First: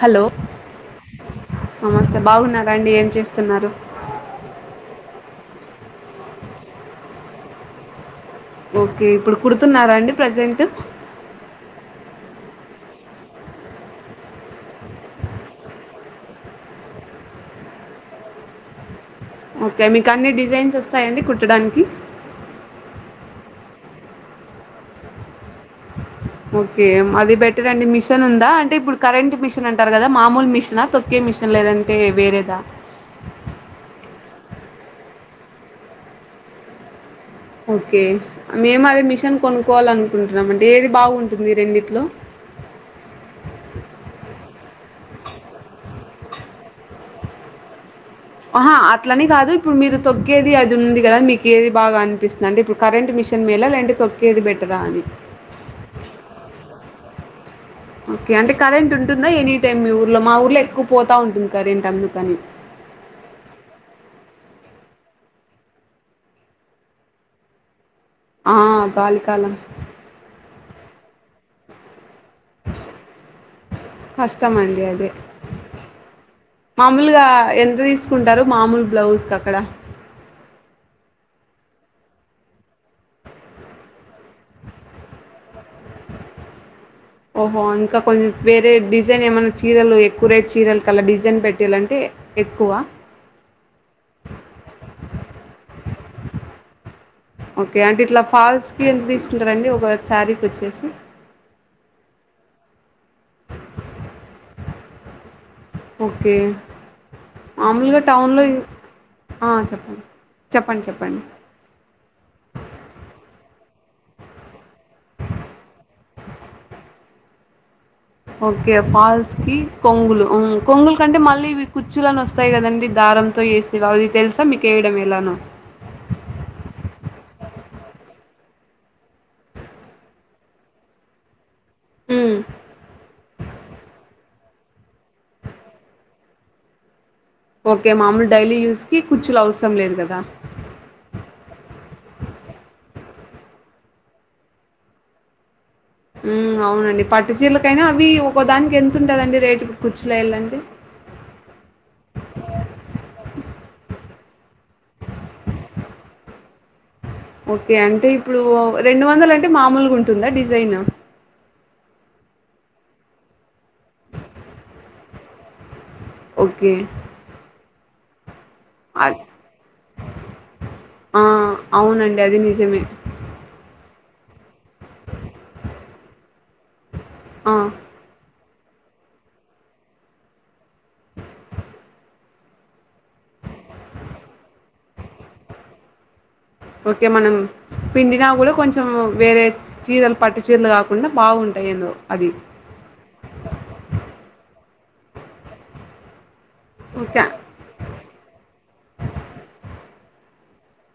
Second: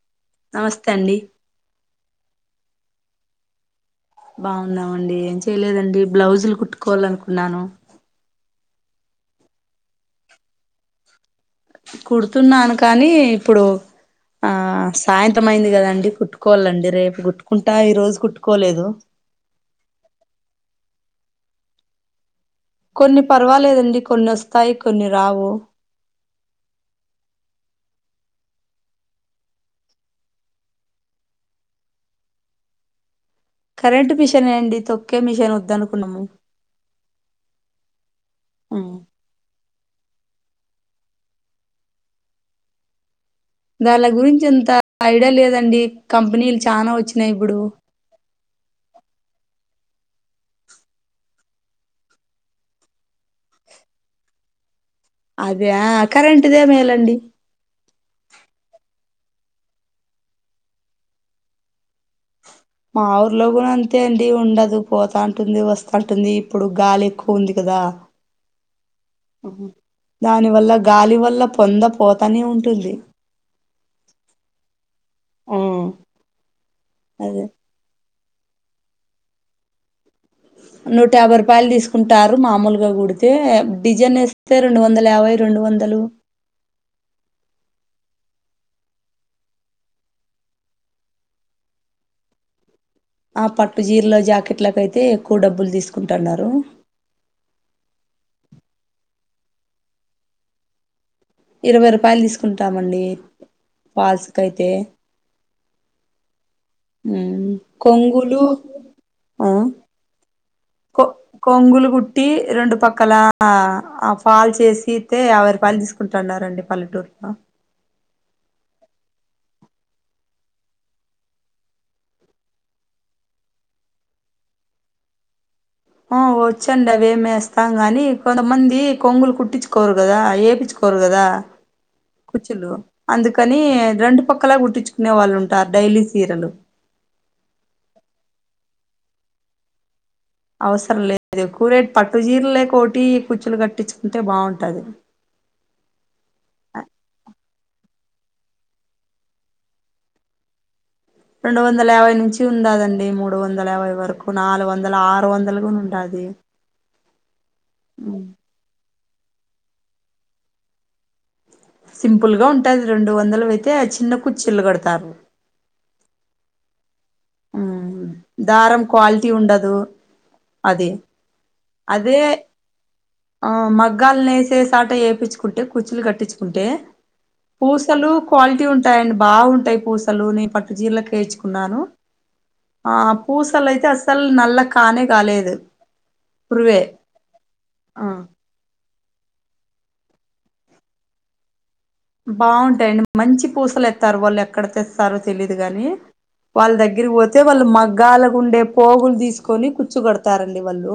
Hello నమస్తే అండి నమస్తే బాగున్నారా అండి ఏం చేస్తున్నారు బావున్నామండి ఏం చేయలేదండి బ్లౌజులు కుట్టుకోవాలి అనుకున్నాను ఓకే ఇప్పుడు కుడుతున్నారా అండి ప్రజెంట్ కుడుతున్నాను కానీ ఇప్పుడు ఆ సాయంత్రం అయింది గదండి కుట్టుకోవాలండి రేపు కుట్టుకుంటా ఈ రోజు కుట్టుకోలేదు ఓకే మీకు అన్ని డిజైన్స్ వస్తాయా అండి కుట్టడానికి కొన్ని పర్వాలేదండి కొన్ని వస్తాయి కొన్ని రావు ఓకే అది బెటర్ అండి మిషన్ ఉందా అంటే ఇప్పుడు కరెంట్ మిషన్ అంటారు గదా మామూలు మిషనా తొ క్కె మిషన్ లేదంటే వేరేదా కరెంట్ మిషనే అండి తొక్కే మిషన్ వద్ద అనుకున్నము ఓకే మేము అది మిషన్ కొనుక్కోవాలి అనుకుంటున్నాము అండి ఏది బావుంటుంది రెండింటిలో గాళ్ళ గురించి అంత ఐడియా లేదండి కంపెనీలు చానా వచ్చినయ్ ఇప్పుడు అహా అట్లని కాదు ఇప్పుడు మీరు తొక్కేది అది ఉంది గదా మీకు ఏది బాగా అనిపిస్తుంది అంటే ఇప్పుడు కరెంట్ మిషన్ మేలా లేదంటే తొక్కేది బెటరా అని అదా కరెంట్దే మేలండి ఓకే అంటే కరెంటుంటుందా ఎనీ టైమ్ మీ ఊర్లో మా ఊర్లో ఎక్కువ పోతా ఉంటుంది కరెంట్ అందుకని మా ఊర్లో గూడ అంతే అండి ఉండదు పోతా ఉంటుంది వస్తా ఉంటుంది ఇప్పుడు గాలి ఎక్కువ ఉంది కదా ఆ గాలి దాని వల్ల గాలి వల్ల పొంద పోతానే ఉంటుంది కష్టం అండి అదె మామూలుగా అదే ఎంత తీసు కుంటరు మామూలు బ్లౌజ్ కి అక్కడ నూట యాబై రూపాయలు తీసుకుంటారు మామూలుగ గుడితే డిజైన్ ఎస్తే రెండు వందల యాభై రెండు వందలు ఓహో ఇంకా కొం వేరే డిజైన్ ఏమన చీరలు ఎక్కువ రేట్ చీరల కలా డిజైన్ పెట్టియాలంటే ఎక్కువా ఆ పట్టు జీరల జాకెట్ల కైతే ఎక్కువ డబ్బులు తీసుకుంటున్నారు ఓకే అంటే ఇట్ల ఫాల్స్ కి ఎంత తీసుకుంటారండి ఒక సారీ కోచ్చేసి ఇరవై రూపాయలు తీసుకుంటామండి పాల్స్ కైతే ఒకే మామలుగా కొంగులు టౌన్లో ఆ చెప్పండి చెప్పండి కొ చెప్పండి కొంగులు కుట్టి రెండు పక్కల పాల్స్ ఎసీతే యాబై రూపాయిల్ తీసు కుంటన్నారండి పల్లెటూరులో ఓకే ఫాల్స్ కి కొంగులు ఉమ్ కొంగులు కంటే మళ్ళీ కుచ్చిలని ఒస్తాయి కదండి దారం తొ ఎసీవా అది తెలుసా మీకు ఎయడం ఎలానో ఆ వచ్చండి అవేమేస్తాం గాని కొంతమంది కొంగులు కుట్టిచ్చుకోరు కదా ఏపిచ్చు కోరు కదా మ్మ్ కుచ్చులు అందుకని రెండు పక్కలా గుట్టించుకునే వాళ్ళు ఉంటారు డైలీ సీరలు ఓకే మామూల్ డైలీ యూస్ కి కుచ్చులు అవసరం లేదు కదా అవసరం లేదు ఎక్కువ రేట్ పట్టు జీర లేకోటి కుచ్చులు కట్టించుకుంటే బాగుంటది ఉమ్ అవునండి పట్టు చీరలకైనా అవి ఒక్కదానికి ఎంతుంటదండి రేటుకి కూచ్చు లేయాలంటే రెండు వందల యాభై నుంచి ఉండాదండి మూడు వందల యాభై వరకు నాలుగు వందల ఆరు వందలు కూడా ఉండాది ఓకే అంటే ఉమ్. ఇప్పుడు రెండు వందలంటే మామూలుగుంటుందా డిజైన్ సింపుల్గా ఉంటది రెండు వందలవైతే ఆ చిన్న కుచ్చిల్లు కడతారు ఒకే ఉమ్. దారం అ క్వాలిటీ ఉండదు అది ఆ అదే అవునండి అది నిజమే ఆ మగ్గాలు నేసేసట యేపిచ్చుకుంటే కుచ్చులు కట్టించుకుంటే ఆ పూసలు క్వాలిటీ ఉంటాయండి బాగుంటాయి పూసలు నేను పట్టు చీరలకు ఏచ్చుకున్నాను ఆ పూసలైతే అసల్ నల్ల కానే కాలేదు పురువే కె మనం పిండినా కూడా కొంచెం వేరే చీరలు పట్టు చీరలు కాకుండా బాగుంటయి ఎందో బాగుంటాయండి మంచి పూసలు ఏత్తర్రు వాళ్ళు ఎక్కడ తెత్తర్రో తెలీదు గాని వాళ్ళ దగ్గరకి ఓకే పోతే వాళ్ళు మగ్గాలగుండే పోగులు తీసుకొని కుచ్చు కడతారండి వాళ్ళు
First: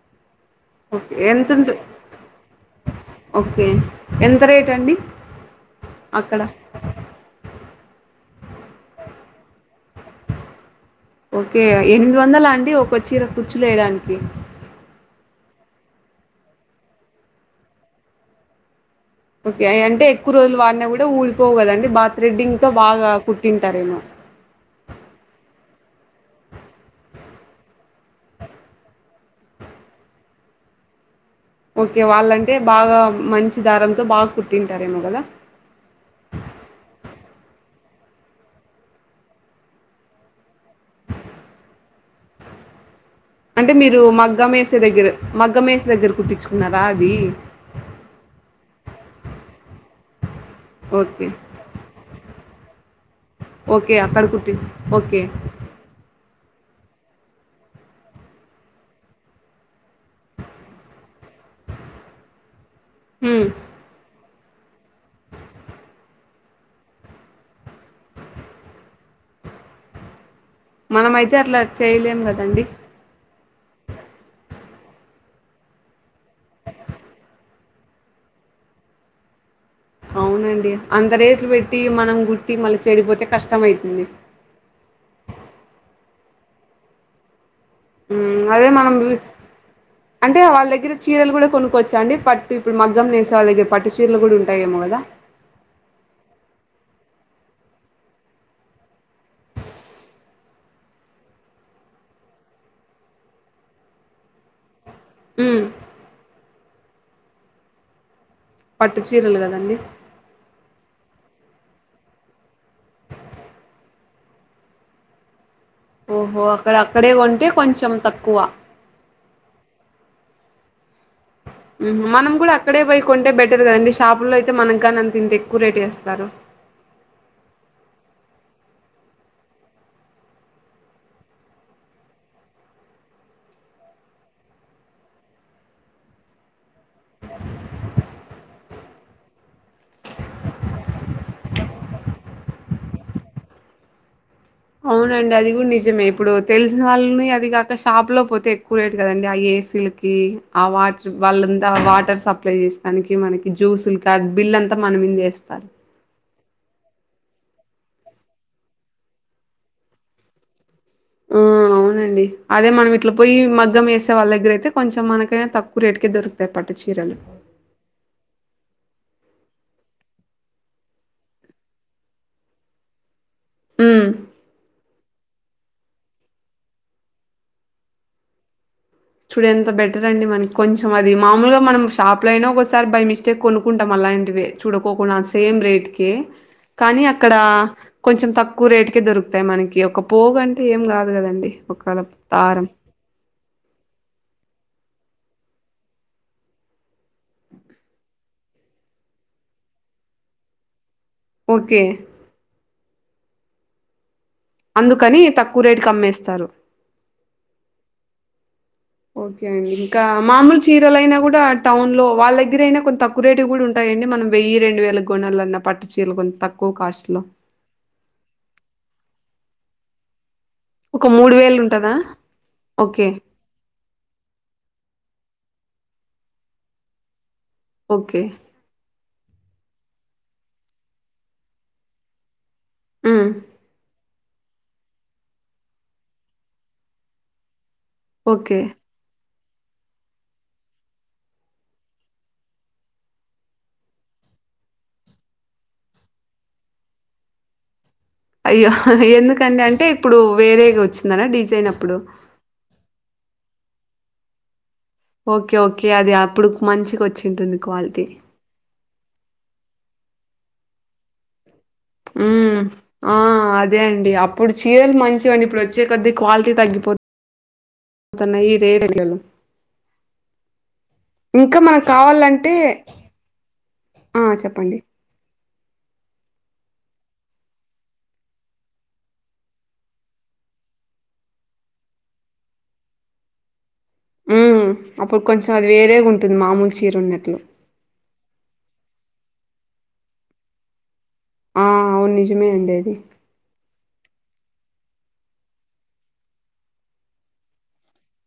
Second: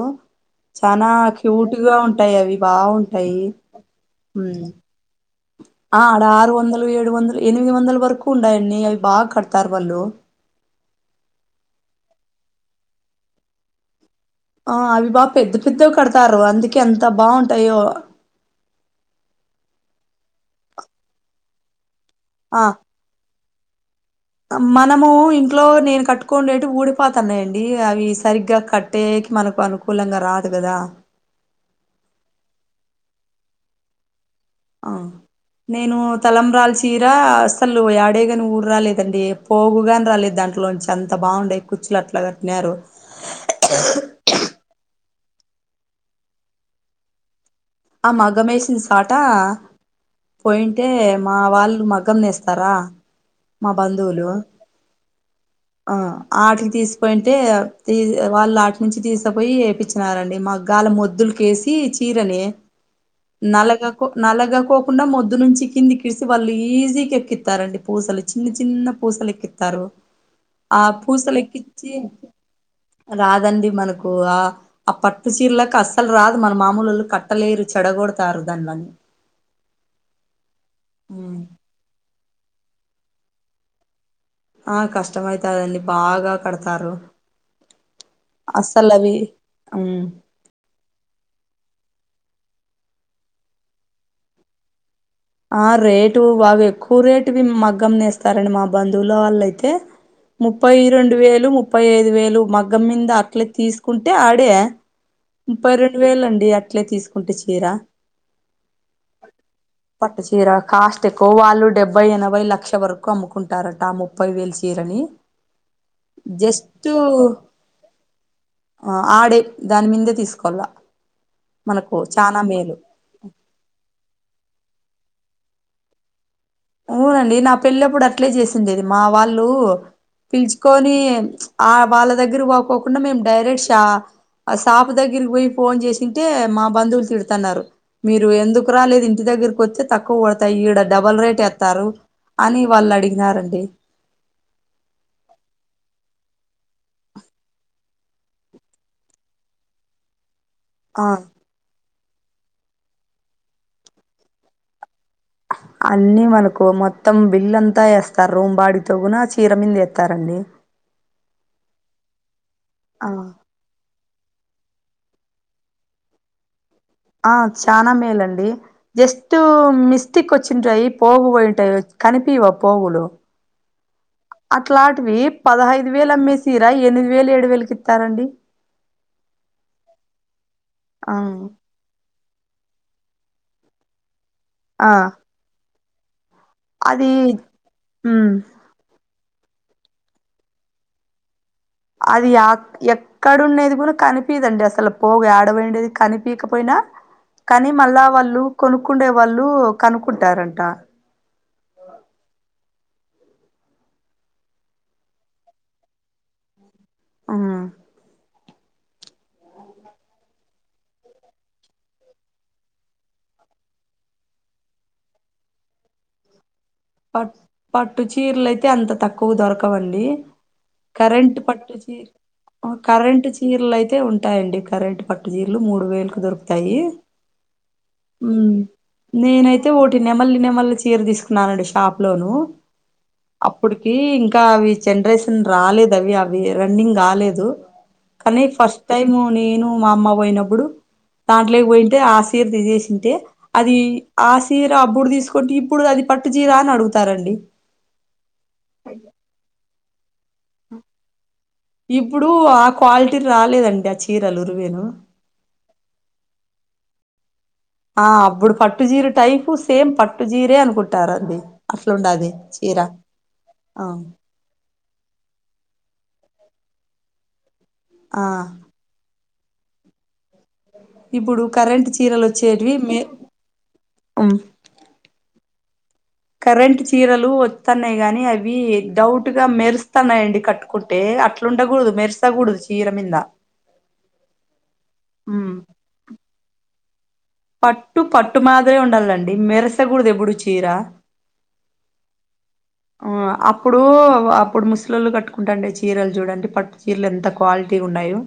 చానా ఓకే ఎంతుంటు క్యూట్ గా ఉంటాయివి బావుంటయి ఓకే ఎంత ఉం రేట్ అండి ఆ ఆడ అక్కడ ఆరు వందలు ఏడు వందలు ఎనిమిది వందల వరకు ఉండాయండి అవి బాగా కడతారు వాళ్ళు ఒకే ఎనిమిది వందలా అండి ఒక చీర కూచ్చులేయడానికి ఆ అవి బాగా పెద్ద పెద్దగ కడతారు అందుకే అంత బాగుంటాయో ఓకే అయ్యంటే ఎక్కువ రోజులు వాడినా కూడా ఊడిపోవు కదండి బాగా థ్రెడింగ్ ఆ తో బాగా కుట్టింటారేమో మనము ఇంట్లో నేను కట్టుకోండేటివి ఊడిపాత న్నాయండి అవి సరిగ్గా కట్ టేకి మనకు అనుకూలంగా రాదు కదా ఓకే వాళ్ళంటే బాగా మంచి దారంతో బాగా ఆ కుట్టింటారేమో కదా నేను తలంబ్రాల చీరా అసలు యాడేగాని ఊడు రాలేదండి పోగుగాని రాలేదు దాంట్లోంచి అంత బాగుండే కుచ్చులట్లా కట్టినారు అంటే మీరు మగ్గ మేసే దగ్గర మగ్గ మేస దగ్గర కుట్టిచ్చుకున్నారా అది ఆ మగ్గం వేసిన చోట పోయింటే ఓకే మా వాళ్ళు మగ్ గ్గం నేస్తారా మా ఓకే అక్కడ బంధువులు కుట్టి ఓకే ఆ ఆటికి తీసిపోయింటే తీ వాళ్ళ అట నుంచి తీసికపోయి ఏపిచ్ రారండి మగ్గాల మొద్దులుకేసి చీరలే హ్మ్. నలగ కో నలగకోకుండా మొద్దు నుంచి కింది కిడిసి వాళ్ళు ఈజీకి ఎక్కిత్తారండి పూసలు చిన్న చిన్న పూసలెక్కిత్తర్రు మనమయితే అట్లా చేయలేం కదండి రాదండి మనకు ఆ ఆ పట్టు చీరలకు అస్సలు రాదు మన మామూలోళ్ల కట్ కట్టలేరు చెడగొడతారు దానిలని అవునండి అంత రేట్లు పెట్టి మనం గుట్టి మళ్ళీ చెడిపోతే కష్టం అయితుంది ఆ కష్టమైతాదండి బాగా కడతారు ఉమ్ అదే మనం గీ అస్సలవి అం ఉమ్ అంటే వాళ్ళ దగ్గర చీరలు కూడా కొనుక్కోచ్చాంమండి పట్టు ఇప్పుడు మగ్గం నేసే వాళ్ళగ్గ పట్టు చీరలు కూడా ఉంటాయేమో కదా ఆ రేటు బాగా ఎక్కువ రేటువి మగ్గమ్ నేస్తారండి మా బంధువుల వాళ్ళయితే ముప్పై రెండు వేలు ముప్పై ఐదు వేలు మగ్గం మింద అట్లే తీసుకుంటే ఆడే యా మ్మ్ ముప్పై రెండు వేలండి అట్లే తీసుకుంటే చీర పట్టు చీరలు కదండి పట్టు చీర కాస్ట్ ఎక్కువ వాళ్ళు డెబ్బై ఎనభై లక్ష వరకు అమ్ముకుంటారట ఆ ముప్పై వేల చీరని ఓహో అక్కడ అక్కడే కొంటే కొంచెం తక్కువ ఆ ఆడే దాని మీందే తీసుకోవాల మనకు మనం చానా కూడా మేలు అక్కడే పోయి కొంటే బెటర్ కదండి షాపుల్లో అయితే మనకు కానీ అంత ఇంత ఎక్కువ రేట్ ఏస్తారు అవునండి నా పెళ్ళప్పుడు అట్లే చేసిందేది మా వాళ్ళు పిలుచుకొని ఆ వాళ్ళ దగ్గర పోకోకుండా మేము డైరెక్ట్ షా ఆ సాపు దగ్గరికి పోయి ఫోన్ చేసింటే మా బంధువులు తిడుతన్నారు మీరు ఎందుకు రాలేదు ఇంటి దగ్గరకి వత్తే తక్కువ పడతాయి ఈడ డబల్ రేట్ యాత్ తారు అని వాళ్ళు అడిగినారండి అవునండి అది కూడా నిజమే ఇప్పుడు తెలిసిన వాళ్ళని అదీ గాక షాప్ లో పోతే ఎక్కువ రేట్ కదండి ఆ ఏ సీ లు కి ఆ వాచ్ వాళ్ళంతా వాటర్ సప్ ప్లై చేసిన దానికి మనకి జ్యూసులు కార్ బిల్ అంతా మనమిందేస్తా అన్నీ మనకు మొత్తం బిల్ అంతా ఏస్తారు రూమ్ బాడిగతో గూనా చీర మింద ఎత్తారండి ఊ అవు అండి అదే మనం ఆ ఇట్లా పోయి మగ్గం వేసే అవునండి మనం ఇట్ల పొయ్యి మగ్గం వేసే వాళ్ళ దగ్గర అయితే కొంచం మనకైనా తక్కువ రేటుకే దొరుకుతాయి పట్టు చీరలు ఆ చానా మేలండి జస్ట్ మిస్టేక్ వచ్చింటాయి పోగు పోయింటాయి కనిపియ్యవి ఆ పోగులు ఊమ్ అట్లాటివి పదహైదు వేలు అమ్మే సీర ఎనిమిది వేలు ఏడు వేలుకి ఇత్తారండి చూడు ఎంత బెటర్ అండి మనకి కొంచెం అది ఆ మామూలుగా మనం తాప్లో అయినా ఒకసారి బై మిస్టేక్ కొనుక్కుంటాం అలాంటివి ఆ చూడకోకుండా సేమ్ రేట్కి కానీ అది అక్కడ కొంచెం ఉమ్ తక్కువ రేటుకే దొరుకుతాయి మనకి ఒక పోగు అంటే ఏం గాదు గదండి అది ఆక్ ఎక్ కడు ఉండేది కూడా కనిపీదండి అసలు పోగు యాడ పోయిండేది కనిపీకపోయినా కానీ మళ్ళా వాళ్ళు కొనుక్కుండే వాళ్ళు కనుక్కుంటారంట ఓకే అందుకని తక్కువ రేటుకి అమ్మేస్తారు అం ఓకే అండి ఇంకా మామూలు చీరలయినా కూడా టౌన్ లో వాళ్ళ దగ్గర అయినా కొంత కువ రేటువి కూడా ఉంటాయండి మనం వెయ్యి రెండు వేలకు కొనాలన్నా పట్లు చీరలు కొంత తక్కువ కాస్ట్ లో పట్ పట్టు చీరలయితే అంత తక్కువ దొరకవండి ఒక మూడు కరెంట్ వేలు పట్టు ఉంటదా చీర్ ఆ ఓకే కరెంట్ చీ చీరలు అయితే ఉంటాయండి కరెంట్ పట్టు చీరలు మూడు వేలకు దొరుకుతాయి ఓకే ఉమ్ నేనైతే ఒకటి నెమల్లి నెమల్లి చీర తీసుకున్నానండి టాప్లో నూ ఊ ప్పటికి ఇంకా అవి జనరేషన్ రాలేదు అవి అవి రన్నింగ్ రాలేదు కానీ ఓకే ఫస్ట్ టైము నేను మా అమ్మ పోయినప్పుడు దాంట్లోకి పోయింటే ఆ శీర్ తీసేసింటే అది ఆ సీర అబ్బుడు తీసుకుంటే ఇప్పుడు అది పట్టు చీరా అని అడుగుతారండి అయ్యో ఎందుకండి అంటే ఇప్పుడు వేరేగా వచ్చింది అనా డిజైన్ అప్పుడు కూ ఆ క్వాలిటీ రాలేదండి ఆ చీరలు ఉరువేను ఓకే ఓకే అది అప్పుడు మంచికి వచ్చింటుంది క్వాలిటీ ఆ అప్పుడు పట్టు జీర టైపు సేమ్ పట్టు జీరే అనుకుంటారండి అట్లుండాది ఉమ్ చీర ఆ అదే ఆ అండి అప్పుడు చీరలు మంచివండి ఇప్పుడు వచ్చే కొద్దీ క్వాలిటీ తగ్గిపో ఆ [unintelligible] ఇప్పుడు ఇంక మనకు కరెంట్ చీరలు కావాలంటే వచ్చేటివి మే ఆ చెప్పండి కరెంట్ చీరలు వత్తన్నాయి గానీ అవి డౌట్ గా మెరుస్తన్నాయండి కట్టు కుంటే అట్లు ఉండకూడదు మెరుసకూడదు చీర మింద ఊమ్ అప్పుడు ఉమ్ కొంచెం వేరేగుంటుంది మామూలు చీర ఉన్నట్లే పట్టు పట్టు మాదిరే ఉండాలండి మెరసకూడ కూడా దేడు చీర ఆ అవును నిజమే అండి అది ఇప్పుడు అప్పుడు ముసలిళ్ళు కట్టుకుంటాండే చీరలు చూడండి పట్టు చీరలు ఎంత క్వాలిటీ ఉన్నాయేవో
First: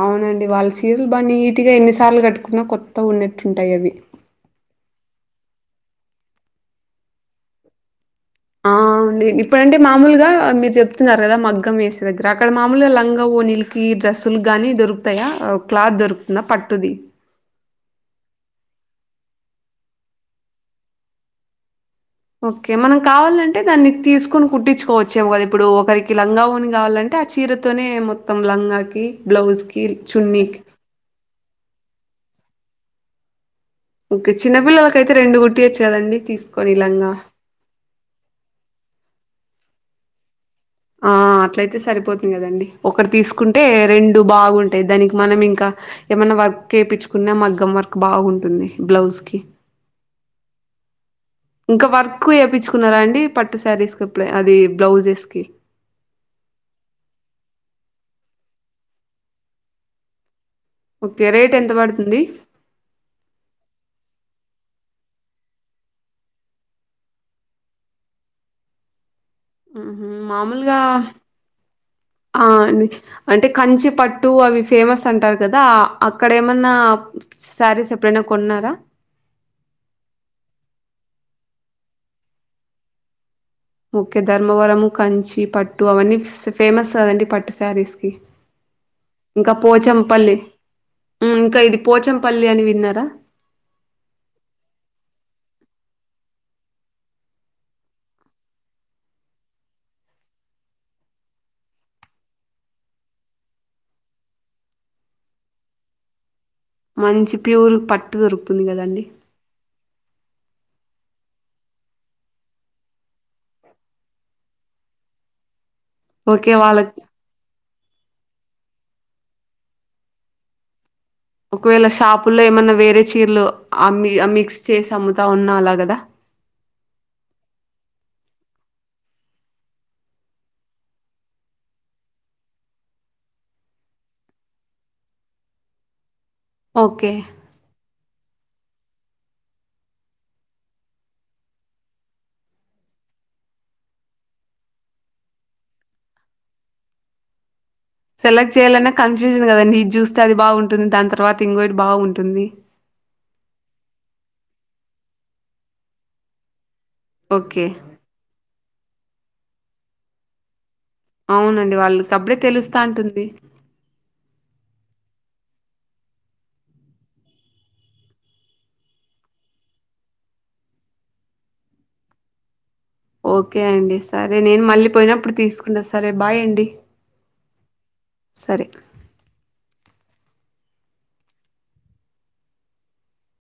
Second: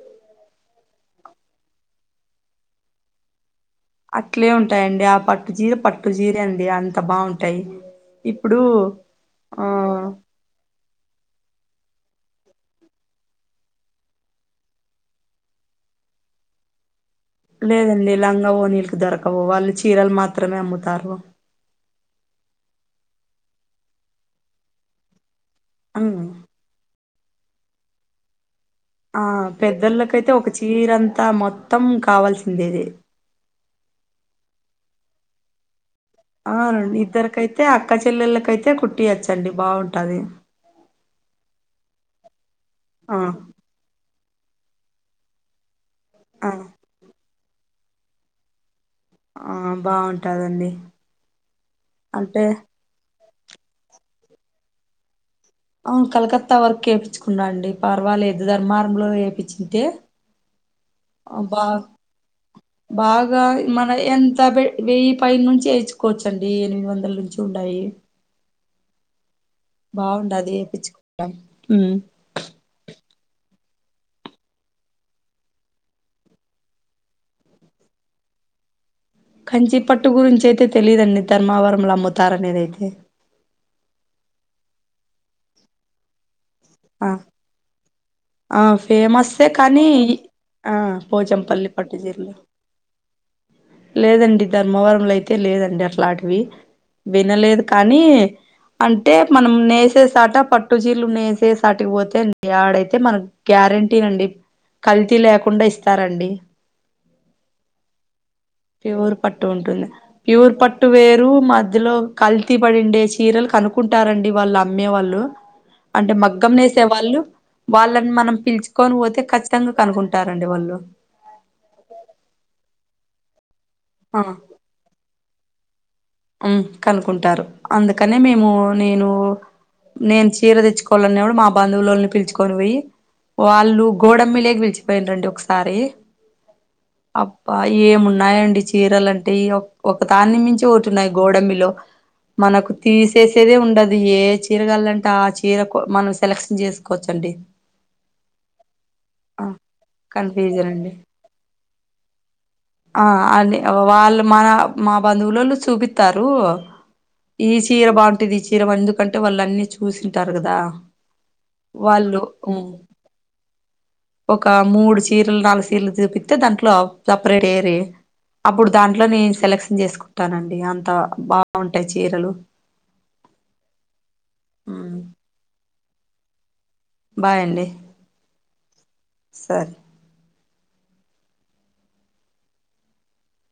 అవునండి వాళ్ళ చీరలు బాగా నీట్ గా ఎన్నిసార్లు కట్టుకున్నా కొత్తగా ఉన్నట్టుంటాయి అవి అట్లే ఉంటాయండి ఆ పట్టు జీర పట్టు జీరే అండి అంత బావుంటాయి ఆ అండి ఇప్పుడంటే మాములుగా మీరు చెప్ న్నారు కదా మగ్గం వేసే దగ్గర అక్కడ మామూలుగా లంగా ఓనిలికి డ్రస్సులు కానీ దొరుకుతాయా క్లాత్ దొరుకుతయి నా పట్టుది లేదండి లంగా వోణీలకి దొరకవు వాళ్ళు చీరలు మాత్రమే అమ్ముతారు ఓకే మనం కావాలంటే దాన్ని తీసుకుని కుట్టించుకోవచ్చేమో కదా ఇప్పుడు ఒకరికి ఉమ్ లంగా వోణీ కావాలంటే అంటే ఆ చీరతోనే మొత్తం లంగా ఆ పెద్దొల్లకైతే ఒక చీరంతా మొత్తం కావాల్సిందే ఇది ఓకే చిన్నపిల్లలకైతే రెండు కుట్టియొచ్చు కదా అండి తీసుకొని లంగా అయితే అక్క చెల్లెల కైతే కుట్టియచండి బావుటది ఆ అట్లయితే సరిపోతుంది కదండి ఒకటి ఆ తీసుకుం టే రెండు బాగుంటాయి దానికి మనం ఇంకా ఏమైన్నా ఆ వర్క్ చేయించుకున్నా మగ్గం వర్క్ బావుంటుంది బ్లౌజ్ ఆ బావుంటాది అండి ఇంకా వర్క్ వేపిచుకున్నారా అండి పట్టు సారీస్ కి ఎపుడు అయినా అది బ్లౌజెస్ కి అవును కలకత్తా వర్క్ ఏపిచ్చుకున్నా అండి పర్వాలేదు ధర్మార్ లో వేయిపిచ్చుంటే ఓకే రేట్ ఎంత పడుతుంది బాగా మన ఎంత వెయ్యి పై నుంచి వేయిచుకోవచ్చండి ఎనిమిది వందల నుంచి ఉన్నాయి ఉమ్ బాగుండది మామూలుగా ఏపిచ్చుకోవడం ఉమ్ ఆ అండి అంటే కంచి పట్టు అవి ఫేమస్ అంటారు కదా అక్కడ ఏమన్నా సారీస్ ఎప్పుడైనా కొన్నారా కంచి పట్టు గురించి అయితే తెలీదండి ధర్మావరములో అమ్ముతారునేది ఓకే ధర్మవరము కంచి పట్టు అవన్నీ ఫేమస్ కాద ఆ అండి పట్టు సారీస్ కి ఆ ఫేమస్ ఏ ఇంకా కానీ పోచంపల్లి ఆ ఉమ్, ఇంకా పోచంపల్లి ఇది పట్టు చీరలు పోచంపల్లి అని విన్నారా లేదండి ధర్మవరంలో అయితే లేదండి అట్లాంటివి వినలేదు కానీ అంటే మనం నేసేసాట పట్టు చీరలు నేసేసాటికి పోతే ఆడే అయితే మనకు గ్యారెంటీ నుండి కల్తీ లేకుండా ఇస్తారండి మంచి ప్యూర్ పట్టు దొరుకుతుంది కదండి ప్యూర్ పట్టు ఉంటుంది ప్యూర్ పట్టు వేరు మధ్యలో కల్తీ పడిండే చీరలు కనుకుంటారండి వాళ్ళు అమ్మే వాళ్ళు అంటే మగ్గం ఓకే నేసే వాళ్ళకి వాళ్ళు వాళ్ళను మనం పిలుచుకొని పోతే ఖచ్చితంగా కనుకుంటారండి వాళ్ళు ఒకవేళ షాపుల్లో ఏమైన్నా వేరే చీరలు ఆ మిక్స్ చేసి అమ్ముతా ఉన్నా అలాగదా ఉమ్ కనుకుంటారు అందుకనే మేము నేను నేను చీర తెచ్చుకోవాలన్నాప్పుడు మా బంధువులని పిలుచుకొని పోయి వాళ్ళు గోడమ్మి లేక పిలుచుకుపోయారు రండి ఒకసారి ఓకే అబ్బా ఏమున్నాయండి చీరలుంటే ఈ ఒక దాన్ని మించి ఒకోటి ఉన్నాయి గోడమిలో మనకు తీసేసేదే ఉండదు ఏ చీరగాలంటే ఆ చీర మనం సెలక్షన్ చేసుకోవచ్చండి సెలెక్ట్ చేయాలన్నా కన్ఫ్యూషన్ ఆ కదండి ఇది చూస్తే అది కన్ఫ్యూజన్ బావుంటుంది అండి దాని తర్వాత ఇంకోటి బావుంటుంది ఆ అది వాళ్ళు మన మా బంధువులోళ్ళు చూపిస్తారు ఈ ఓకే చీర బావుంటాది ఈ చీర ఎందుకంటే వాళ్ళు అన్ని చూసింటారు కదా అవునండి వాళ్ళు వాళ్ళకప్పుడే ఉమ్ తెలుస్తాంటుంది ఒక మూడు చీరలు నాలుగు చీరలు చూపిస్తే దాంట్లో సపరేట్ ఏరి అప్పుడు దాంట్లో నేను సెలెక్షన్ చేసుకుంటానండి అంత బాగుంటాయి చీరలు ఓకే అండి సరే నేను మళ్ళీ ఉమ్ పోయినప్పుడు తీసుకుంటా సరే బాయ్ అండి బాయ్ అండి సరే సరే